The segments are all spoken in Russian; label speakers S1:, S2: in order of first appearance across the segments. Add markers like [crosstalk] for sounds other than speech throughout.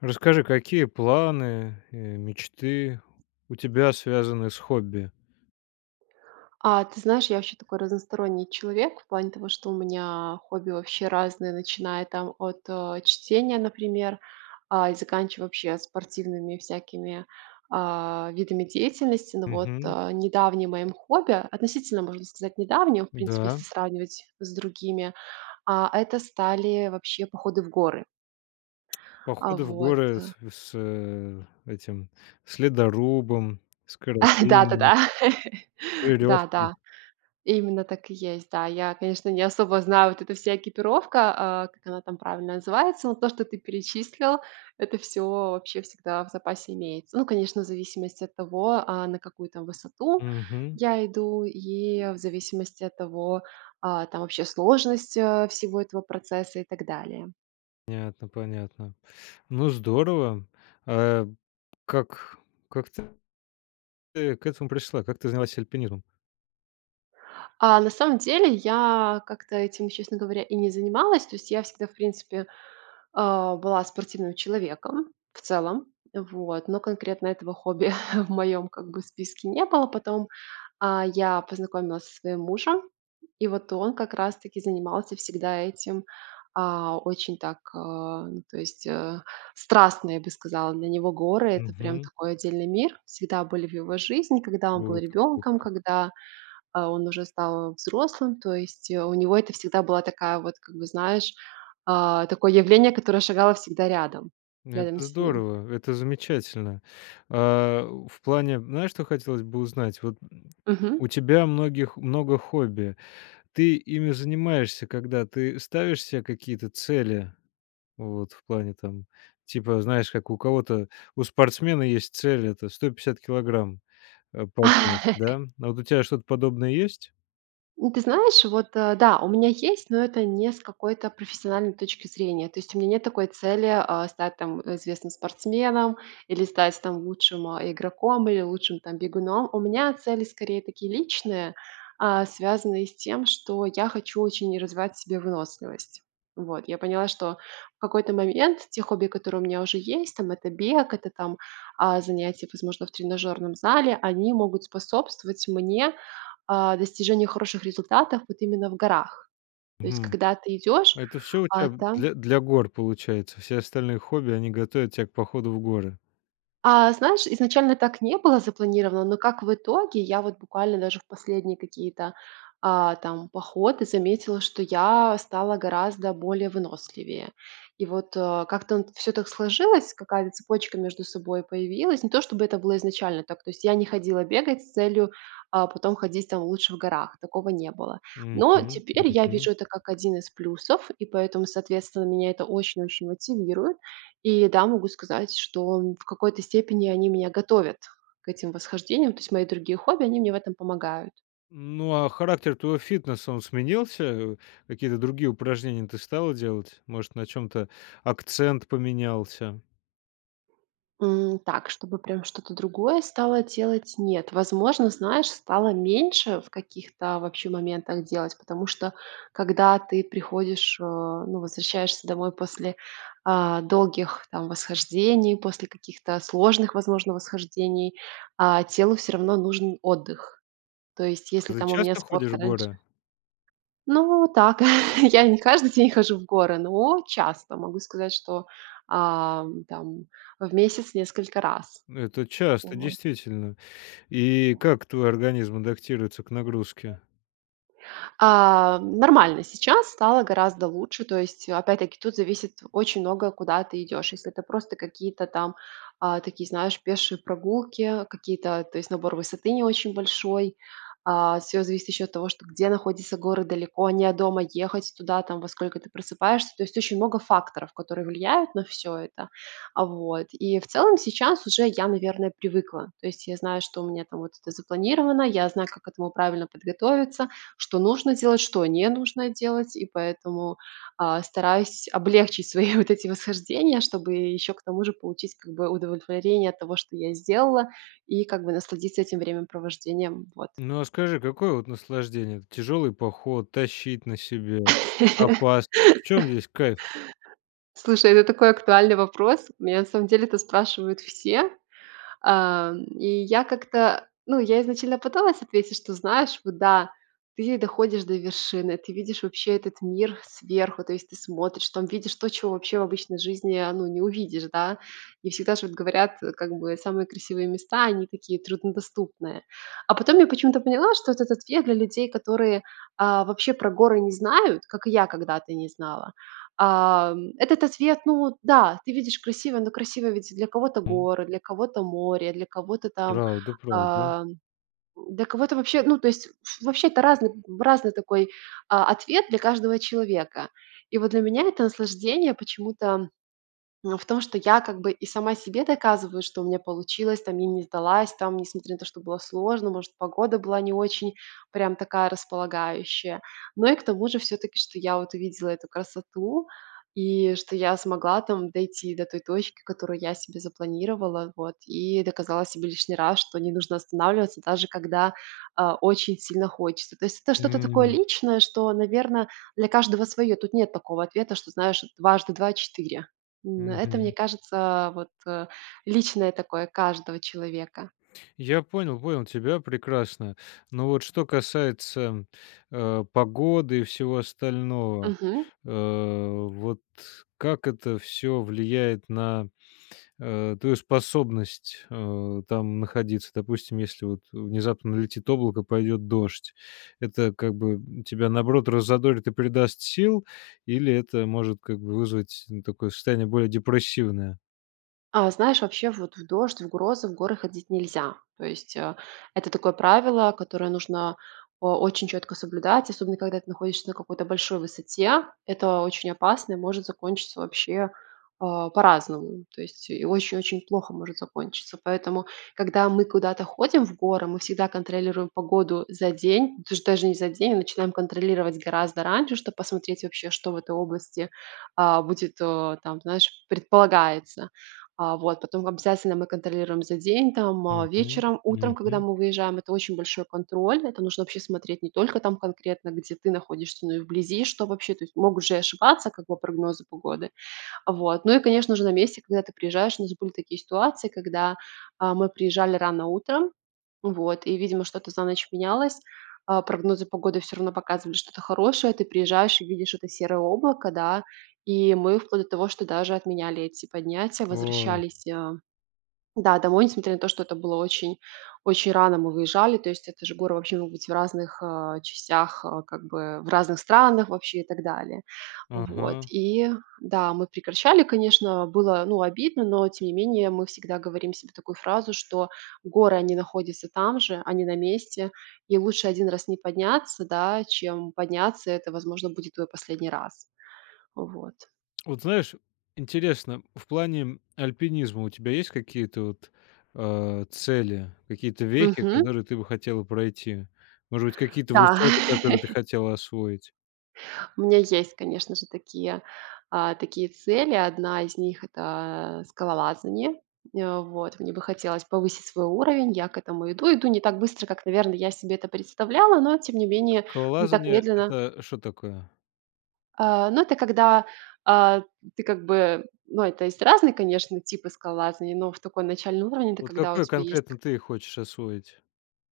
S1: Расскажи, какие планы, э, мечты у тебя связаны с хобби?
S2: А ты знаешь, я вообще такой разносторонний человек в плане того, что у меня хобби вообще разные, начиная там от, э, чтения, например, а, и заканчивая вообще спортивными всякими, а, видами деятельности. Но вот,
S1: Мгм.
S2: э, недавним моим хобби, относительно можно сказать недавним, в принципе,
S1: Да.
S2: если сравнивать с другими, а, это стали вообще походы в горы. А,
S1: Походы в
S2: вот,
S1: горы
S2: да.
S1: с с э, этим, с ледорубом, с
S2: [chuckles]
S1: карабином
S2: Да-да-да! [laughs]
S1: с верёвкой.
S2: Да-да! Именно так и есть. Да, я, конечно, не особо знаю, вот эта вся экипировка, а, как она там правильно называется, но то, что ты перечислил, это всё вообще всегда в запасе имеется. Ну, конечно, в зависимости от того, а, на какую там высоту
S1: Мгм.
S2: я иду, и в зависимости от того, а, там вообще сложность, э, всего этого процесса и так далее.
S1: Понятно, понятно. Ну здорово. А, как как ты к этому пришла, как ты занялась альпинизмом?
S2: А, на самом деле, я как-то этим, честно говоря, и не занималась. То есть я всегда, в принципе, а, была спортивным человеком, в целом. Вот. Но конкретно этого хобби [chuckles] в моём как бы списке не было. Потом, а, я познакомилась со своим мужем, и вот он, как раз таки, занимался всегда этим, а, очень так, а, то есть, э, страстно, я бы сказала. Для него горы- это прям
S1: Мгм.
S2: такой отдельный мир. Всегда были в его жизни, когда он был
S1: Круто,
S2: ребенком,
S1: круто.
S2: когда, а, он уже стал взрослым, то есть, э, у него это всегда была такая вот, как бы знаешь, а, такое явление, которое шагало всегда рядом,
S1: Ну,
S2: рядом
S1: это
S2: с ним.
S1: здорово. Это замечательно. А, в плане, знаешь, что хотелось бы узнать? Вот, м,
S2: Мгм.
S1: у тебя многих много хобби. Ты ими занимаешься когда, ты ставишь се какие-то цели? Вот в плане, там, типа, знаешь, как у кого-то, у спортсмена есть цель- это 150 килограмм, э, поднять. Да?
S2: [laughs]
S1: А вот у тя что-то подобное есть?
S2: У ты знаешь, вот, э, да, у меня есть, но это не с какой-то профессиональной точки зрения. То есть у меня нет такой цели, а, стать там известным спортсменом или стать, там лучшим, э, игроком, или лучшим там бегуном. У меня цели скорее такие личные, а, связанные с тем, что я хочу очень развивать в себе выносливость. Вот. Я поняла, что в какой-то момент те хобби, которые у меня уже есть, там это бег, это, там, а, занятия, возможно, в тренажерном зале, они могут способствовать мне, а, достижению хороших результатов вот именно в горах. То есть
S1: Мгм.
S2: когда ты идешь,
S1: Это всё у тя
S2: а там
S1: для для гор, получается, все остальные хобби- они готовят тя к походу в горы.
S2: А, знаешь, изначально так не было запланировано, но как в итоге, я вот буквально даже в последние какие-то, а, там, походы заметила, что я стала гораздо более выносливее. И вот, э, как-то н всё так сложилось, какая-то цепочка между собой появилась. Не то, чтобы это было изначально так, то есть я не ходила бегать с целью, а, потом ходить там лучше в горах. Такого не было.
S1: Мгм,
S2: Но теперь я
S1: мгм.
S2: вижу это как один из плюсов, и поэтому, соответственно, меня это очень-очень мотивирует. И да, могу сказать, что, м, в какой-то степени они меня готовят к этим восхождениям. То есть мои другие хобби- они мне в этом помогают.
S1: Ну, а, характер твоего фитнеса, он сменился? Э, какие-то другие упражнения ты стала делать? Может, на чём-то акцент поменялся?
S2: М, так, чтобы, прям, что-то другое стала делать? Нет, возможно, знаешь, стала меньше в каких-то, вообще, моментах, делать, потому что, когда ты приходишь, э, ну, возвращаешься домой после, а, долгих, там, восхождений, после каких-то сложных, возможно, восхождений, а, телу, всё равно, нужен отдых. То есть, если,
S1: А, ты
S2: там, у меня
S1: часто
S2: спорт
S1: ходишь в
S2: раньше
S1: горы?
S2: Ну, так. [chuckles] Я не каждый день хожу в горы, но, часто. Могу сказать, что, а, там, в месяц несколько раз.
S1: Ну, это часто,
S2: Вот.
S1: действительно. И, как твой организм адаптируется к нагрузке?
S2: А, нормально, сейчас стало гораздо лучше. То есть, опять-таки, тут зависит очень многое, куда ты идешь. Если это просто какие-то, там, а, такие, знаешь, пешие прогулки, какие-то, то есть, набор высоты не очень большой. А, всё зависит еще от того, что: где находятся горы, далеко они от дома, ехать туда, там, во сколько ты просыпаешься. То есть, очень много факторов, которые влияют на всё это. А, вот, и, в целом, сейчас, уже, я, наверное, привыкла. То есть, я знаю, что у меня, там, вот это запланировано, я знаю, как к этому правильно подготовиться, что нужно делать, что не нужно делать. И, поэтому, а, стараюсь облегчить [chuckles] свои вот эти восхождения, чтобы, э, еще, к тому же, получить, как бы, удовлетворение от того, что я сделала, и, как бы, насладиться этим времяпровождением. Вот.
S1: Ну, а, скажи, какое вот, наслаждение? Это тяжелый поход- тащить на себе
S2: [laughs]
S1: опасность, в чем здесь кайф?
S2: Слушай, это такой актуальный вопрос. Меня, на самом деле, это спрашивают все. А, м, и я как-то, ну, я изначально пыталась ответить, что, знаешь, вот, да, ты доходишь до вершины, ты видишь вообще этот мир сверху, то есть, ты смотришь, там, видишь то, чего вообще в обычной жизни, а, ну, не увидишь, да. И, всегда ж, вот, говорят, как бы, самые красивые места, они, такие, труднодоступные. А, потом, я почему-то поняла, что этот ответ для людей, которые, а, вообще про горы не знают, как и я когда-то не знала. А, м, этот ответ, ну да, ты видишь красиво, но, красиво, ведь, для кого-то-
S1: М.
S2: горы, для кого-то- море, для кого-то, там,
S1: Правда, правда.
S2: а, для кого-то, вообще, ну, то есть, ф вообще, это разный м, разный такой, а, ответ для каждого человека. И, вот, для меня это наслаждение, почему-то, ну, в том, что я, как бы, и сама себе доказываю, что у меня получилось, там, я не сдалась, там, несмотря на то, что было сложно, может погода была не очень, прям, такая, располагающая. Но, и, к тому же, все-таки, что я, вот, увидела эту красоту, и, что, я смогла, там, дойти до той точки, которую я себе запланировала, вот, и доказала себе лишний раз, что не нужно останавливаться, даже когда, а, очень сильно хочется. То есть, это что-то такое
S1: М.
S2: личное, что, наверное, для каждого свое. Тут нет такого ответа, что, знаешь, дважды два четыре. М, это, мне
S1: Мгм.
S2: кажется, вот, э, личное такое, каждого человека.
S1: Я понял, понял тебя прекрасно. Но, вот, что касается, а, погоды и всего остального,
S2: Мгм.
S1: а, вот, как это всё влияет на, а, твою способность, а, там находиться? Допустим, если, вот, внезапно налетит облако, пойдет дождь. Это, как бы, м, тебя, наоборот, раззадорит и придаст сил, или это, может, как бы, вызвать, ну, такое состояние, более депрессивное?
S2: А, знаешь, вообще вот в дождь, в грозы, в горы ходить нельзя. То есть, э, это такое правило, которое нужно о очень четко соблюдать, особенно когда ты находишься на какой-то большой высоте. Это очень опасно и может закончиться вообще, а, по-разному. То есть и очень-очень плохо может закончиться. Поэтому, когда мы куда-то ходим в горы, мы всегда контролируем погоду за день, даж даже не за день, а начинаем контролировать гораздо раньше, чтоб посмотреть вообще, что в этой области, а, будет, о, там, знаешь, предполагается. А вот. Потом обязательно мы контролируем за день, там, а,
S1: Мгм.
S2: вечером, утром, когда
S1: Мгм.
S2: мы выезжаем. Это очень большой контроль, это нужно вообще смотреть не только там конкретно, где ты находишься, но и вблизи, что вообще. То есть могут же и ошибаться как бы прогнозы погоды. Вот, ну и конечно же на месте, когда ты приезжаешь, у нас были такие ситуации, когда, а, мы приезжали рано утром, вот, и видимо что-то за ночь менялось, а прогнозы погоды всё равно показывали что-то хорошее. Ты приезжаешь и видишь это серое облако, да. И мы вплоть до того, что даже отменяли эти поднятия,
S1: О.
S2: возвращались, а, да, домой несмотря на то, что это было очень очень рано мы выезжали, то есть это же горы вообще могут быть в разных, а, частях, а, как бы в разных странах вообще и так далее. Вот.
S1: Ага.
S2: И да, мы прекращали, конечно. Было ну обидно, но тем не менее мы всегда говорим себе такую фразу, что "горы они находятся там же, они на месте и лучше один раз не подняться, да, чем подняться, и это, возможно, будет твой последний раз". Вот.
S1: Вот знаешь, интересно, в плане альпинизма у тебя есть какие-то вот, а, цели, какие-то вехи,
S2: Мгм.
S1: которые ты бы хотела пройти, может быть, какие-то
S2: Да.
S1: высоты, которые ты
S2: [laughs]
S1: хотела освоить?
S2: У меня есть, конечно же, такие, а, такие цели. Одна из них- это, э, скалолазание. Э, вот. Мне бы хотелось повысить свой уровень. Я к этому иду, иду не так быстро, как, наверно, я себе это представляла, но, тем не
S1: А
S2: менее, не так
S1: скалолазание-
S2: медленно
S1: это что такое?
S2: А, ну, это когда, а, ты как бы Ну, это есть разные, конечно, типы скалолазания, но в такой начальный уровень- это
S1: Вот
S2: когда у
S1: какой
S2: тебя есть
S1: конкретно
S2: т
S1: ты хочешь освоить?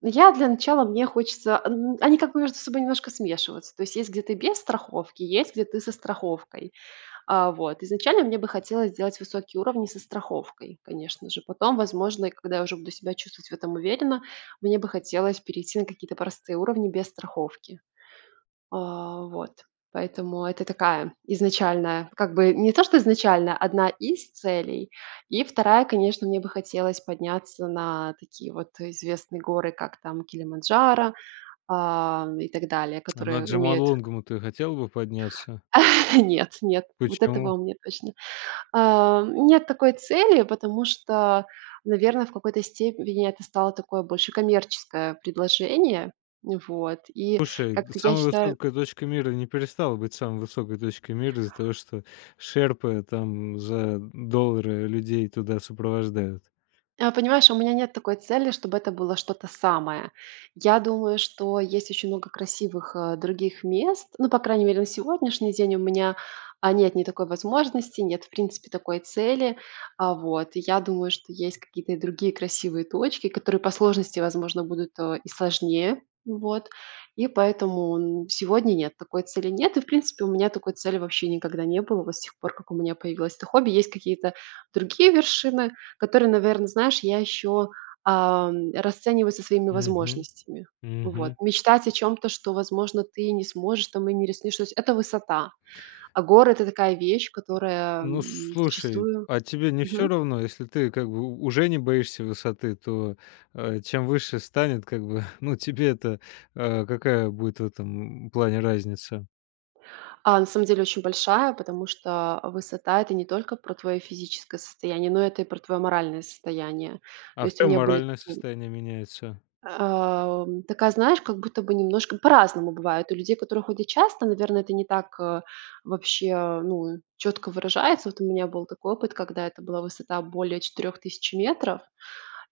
S2: Я, для начала, мне хочется, а н они как бы между собой немножко смешиваются. То есть, есть, где ты без страховки, и есть, где ты со страховкой. А, вот. Изначально мне бы хотелось сделать высокие уровни со страховкой, конечно же. Потом, возможно, и когда я уже буду себя чувствовать в этом уверенно, мне бы хотелось перейти на какие-то простые уровни без страховки. А, вот. Поэтому это такая изначальная, как бы, не то, что изначально, одна из целей. И 2- конечно, мне бы хотелось подняться на такие вот известные горы, как там Килиманджаро, а, и так далее,
S1: А на
S2: которые имеют
S1: Джомолунгму, ну ты хотела бы подняться?
S2: А, нет, нет вот этого
S1: Почему?
S2: у меня точно. Ам, нет такой цели, потому что, наверно, в какой-то степени это стало такое больше коммерческое предложение. Вот. И
S1: Слушай, да
S2: как-то я
S1: самая
S2: считаю
S1: высокая точка мира не перестала быть самой высокой точкой мира из-за того, что шерпы там за доллары людей туда сопровождают.
S2: А, понимаешь, у меня нет такой цели, чтобы это было что-то самое. Я думаю, что есть очень много красивых, э, других мест, ну, по крайней мере на сегодняшний день, у меня, а, нет ни такой возможности, нет, в принципе, такой цели, а, вот. И я думаю, что есть какие-то и другие красивые точки, которые по сложности, возможно, будут, э, и сложнее. Вот. И поэтому, м, сегодня- нет, такой цели нет и, в принципе, у меня такой цели вообще никогда не было. Вот с тех пор, как у меня появилось это хобби. Есть какие-то другие вершины, которые, наверно, знаешь, я еще, а, расцениваю со своими
S1: Мгм.
S2: возможностями. Вот.
S1: Мгм.
S2: Мечтать о чём-то, что, возможно, ты не сможешь там и не рискнешь: то есть это высота. А горы- это такая вещь, которая,
S1: Ну,
S2: м,
S1: слушай,
S2: зачастую
S1: а тебе не всё
S2: Мгм.
S1: равно? Если ты как бы у уже не боишься высоты, то, э, чем выше станет, как бы, ну, тебе-то, а, какая будет в этом плане разница?
S2: А, на самом деле, очень большая, потому что высота- это не только про твое физическое состояние, но это и про твое моральное состояние. То
S1: А в
S2: есть у
S1: чём
S2: меня были
S1: моральное
S2: такие
S1: состояние меняется?
S2: Ам, такая, знаешь, как будто бы немножко по-разному бывает. У людей, которые, ходят часто, наверное, это не так, э, вообще, э, ну, четко выражается. Вот у меня был такой опыт, когда это была высота более 4000 метров,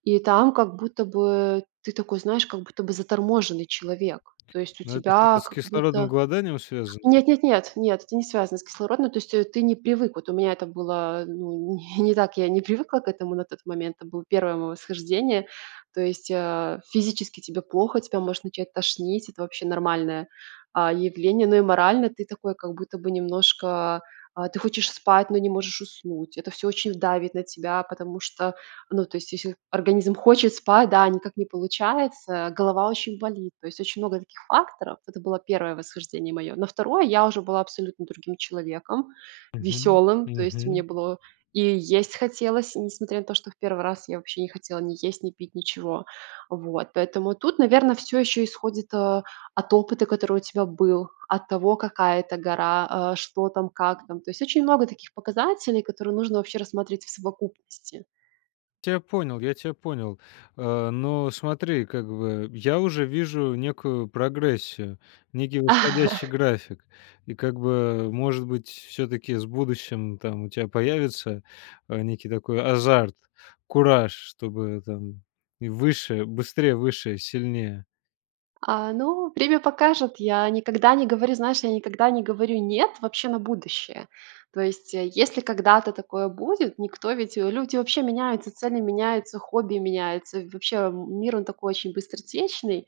S2: и там, как будто бы, ты такой, знаешь, как будто бы заторможенный человек. То есть у
S1: Ну это
S2: тебя
S1: что-то с
S2: как
S1: кислородным
S2: будто
S1: голоданием связано?
S2: Нет-нет-нет, нет! Это не связано с кислородны То есть ты не привык. Вот у меня это было, э, ну, не не так. Я не привыкла к этому на тот момент. это был 1 мое восхождение. То есть, э, физически тебе плохо, тебя может начать тошнить, это вообще нормальное, а, явление, но и морально ты такой, как будто бы немножко А, ты хочешь спать, но не можешь уснуть, это всё очень в давит на тебя, потому что, ну, то есть если организм хочет спать, да, а никак не получается, голова очень болит. То есть очень много таких факторов. Это было 1 восхождение мое. На 2 я уже была абсолютно другим человеком,
S1: Мгм.
S2: веселым, то есть мне
S1: Мгм.
S2: было и есть хотелось, и несмотря на то, что в 1 раз я вообще не хотела ни есть, ни пить, ничего. Вот. Поэтому тут, наверно, всё еще исходит, э, от опыта, который у тебя был, от того, какая это гора, э, что там, как там. То есть очень много таких показателей, которые нужно вообще рассмотреть в совокупности.
S1: Тя понял, я тя понял, а, но смотри, как бы, я уже вижу некую прогрессию, некий восходящий
S2: [chuckles]
S1: график. И как бы, может быть, все-таки с будущим там у тя появится, э, некий такой азарт, кураж, чтобы, там, и выше быстрее, выше, сильнее.
S2: А ну, время покажет. Я никогда не говорю знаешь, я никогда не говорю "нет" вообще на будущее. То есть, э, если когда-то такое будет, никто ведь, э люди вообще меняются, цели меняются, хобби меняются, вообще м мир он такой очень быстротечный.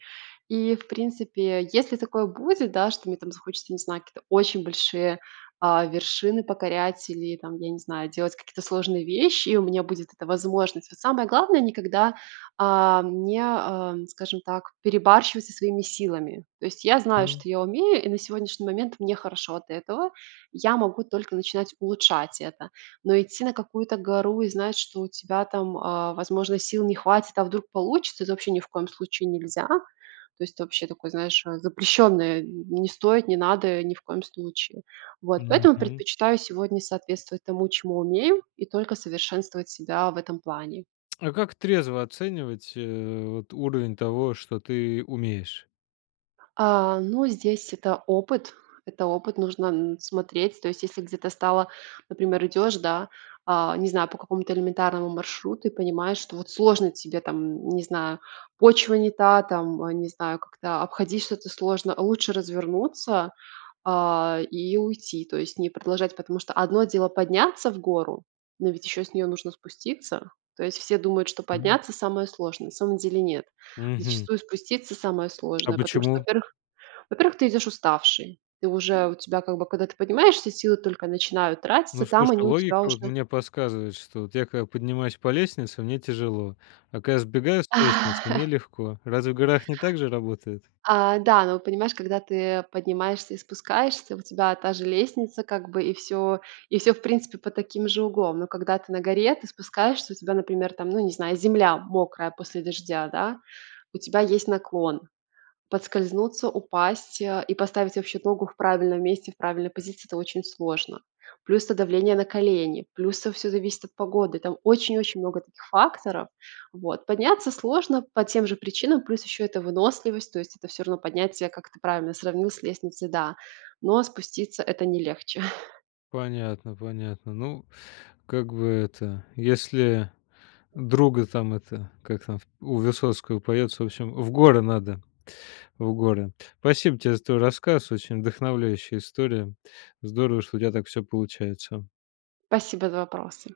S2: И, в принципе, если такое будет, да, что мне там захочется не знаю какие-то очень большие, а, вершины покорять или там, я не знаю, делать какие-то сложные вещи и у меня будет эта возможность. Вот самое главное никогда, а, м, не, эм, скажем так, перебарщивать со своими силами. То есть я знаю, что я умею, и на сегодняшний момент мне хорошо от этого. Я могу только начинать улучшать это. Но идти на какую-то гору и знать, что у тебя там, э, возможно сил не хватит- "а вдруг получится?"- это вообще ни в коем случае нельзя. То есть вообще такое знаешь, э, запрещенное не стоит, не надо ни в коем случае. Вот, поэтому
S1: Мгм.
S2: предпочитаю сегодня соответствовать тому, чему умею и только совершенствовать себя в этом плане.
S1: А как трезво оценивать, э, вот уровень того, что ты умеешь?
S2: А, ну здесь это опыт. Это опыт нужно н смотреть. То есть если где-то встала, например, идешь, да, а, не знаю, по какому-то элементарному маршруту и понимаешь, что вот сложно тебе там, н не знаю, почва не та, там, а, не знаю, как-то обходить что-то сложно, лучше развернуться, а, и уйти, то есть не продолжать. Потому что одно дело подняться в гору, но ведь еще с нее нужно спуститься. То есть все думают, что
S1: Мгм.
S2: подняться самое сложное. На самом деле нет.
S1: Мгм.
S2: Зачастую спуститься самое
S1: А
S2: сложное, потому что
S1: почему?
S2: во-первых во-первых ты идешь уставший. Ты уже у тебя как бы, когда ты поднимаешься силы только начинают тратиться,
S1: Ну
S2: там
S1: слушай,
S2: они у тебя
S1: логика вот
S2: уже
S1: мне подсказывает, что вот я когда поднимаюсь по лестнице, мне тяжело, а когда я сбегаю с лестницы мне
S2: [laughs]
S1: легко, разве в горах не так же работает?
S2: А, да, ну, понимаешь, когда ты поднимаешься и спускаешься, у тебя та же лестница как бы и всё и всё, в принципе, под таким же углом. Но когда ты на горе, ты спускаешься, у тебя, например, там, ну, не знаю, земля мокрая после дождя, да? У тебя есть наклон. Подскользнуться, упасть, э, и поставить вообще ногу в правильном месте, в правильной позиции это очень сложно. Плюс это давление на колени, плюс это всё зависит от погоды. Там очень-очень много таких факторов, вот. Подняться сложно по тем же причинам. Плюс еще это выносливость, то есть это всё равно поднятие как ты правильно сравнил с лестницей да. Но спуститься это не легче.
S1: Понятно, понятно. Ну, как бы это, если друга там это как там в у Высоцкого поется в общем в горы надо, в горы. Спасибо тебе за твой рассказ, очень вдохновляющая история, здорово что у тебя так всё получается.
S2: Спасибо за вопросы!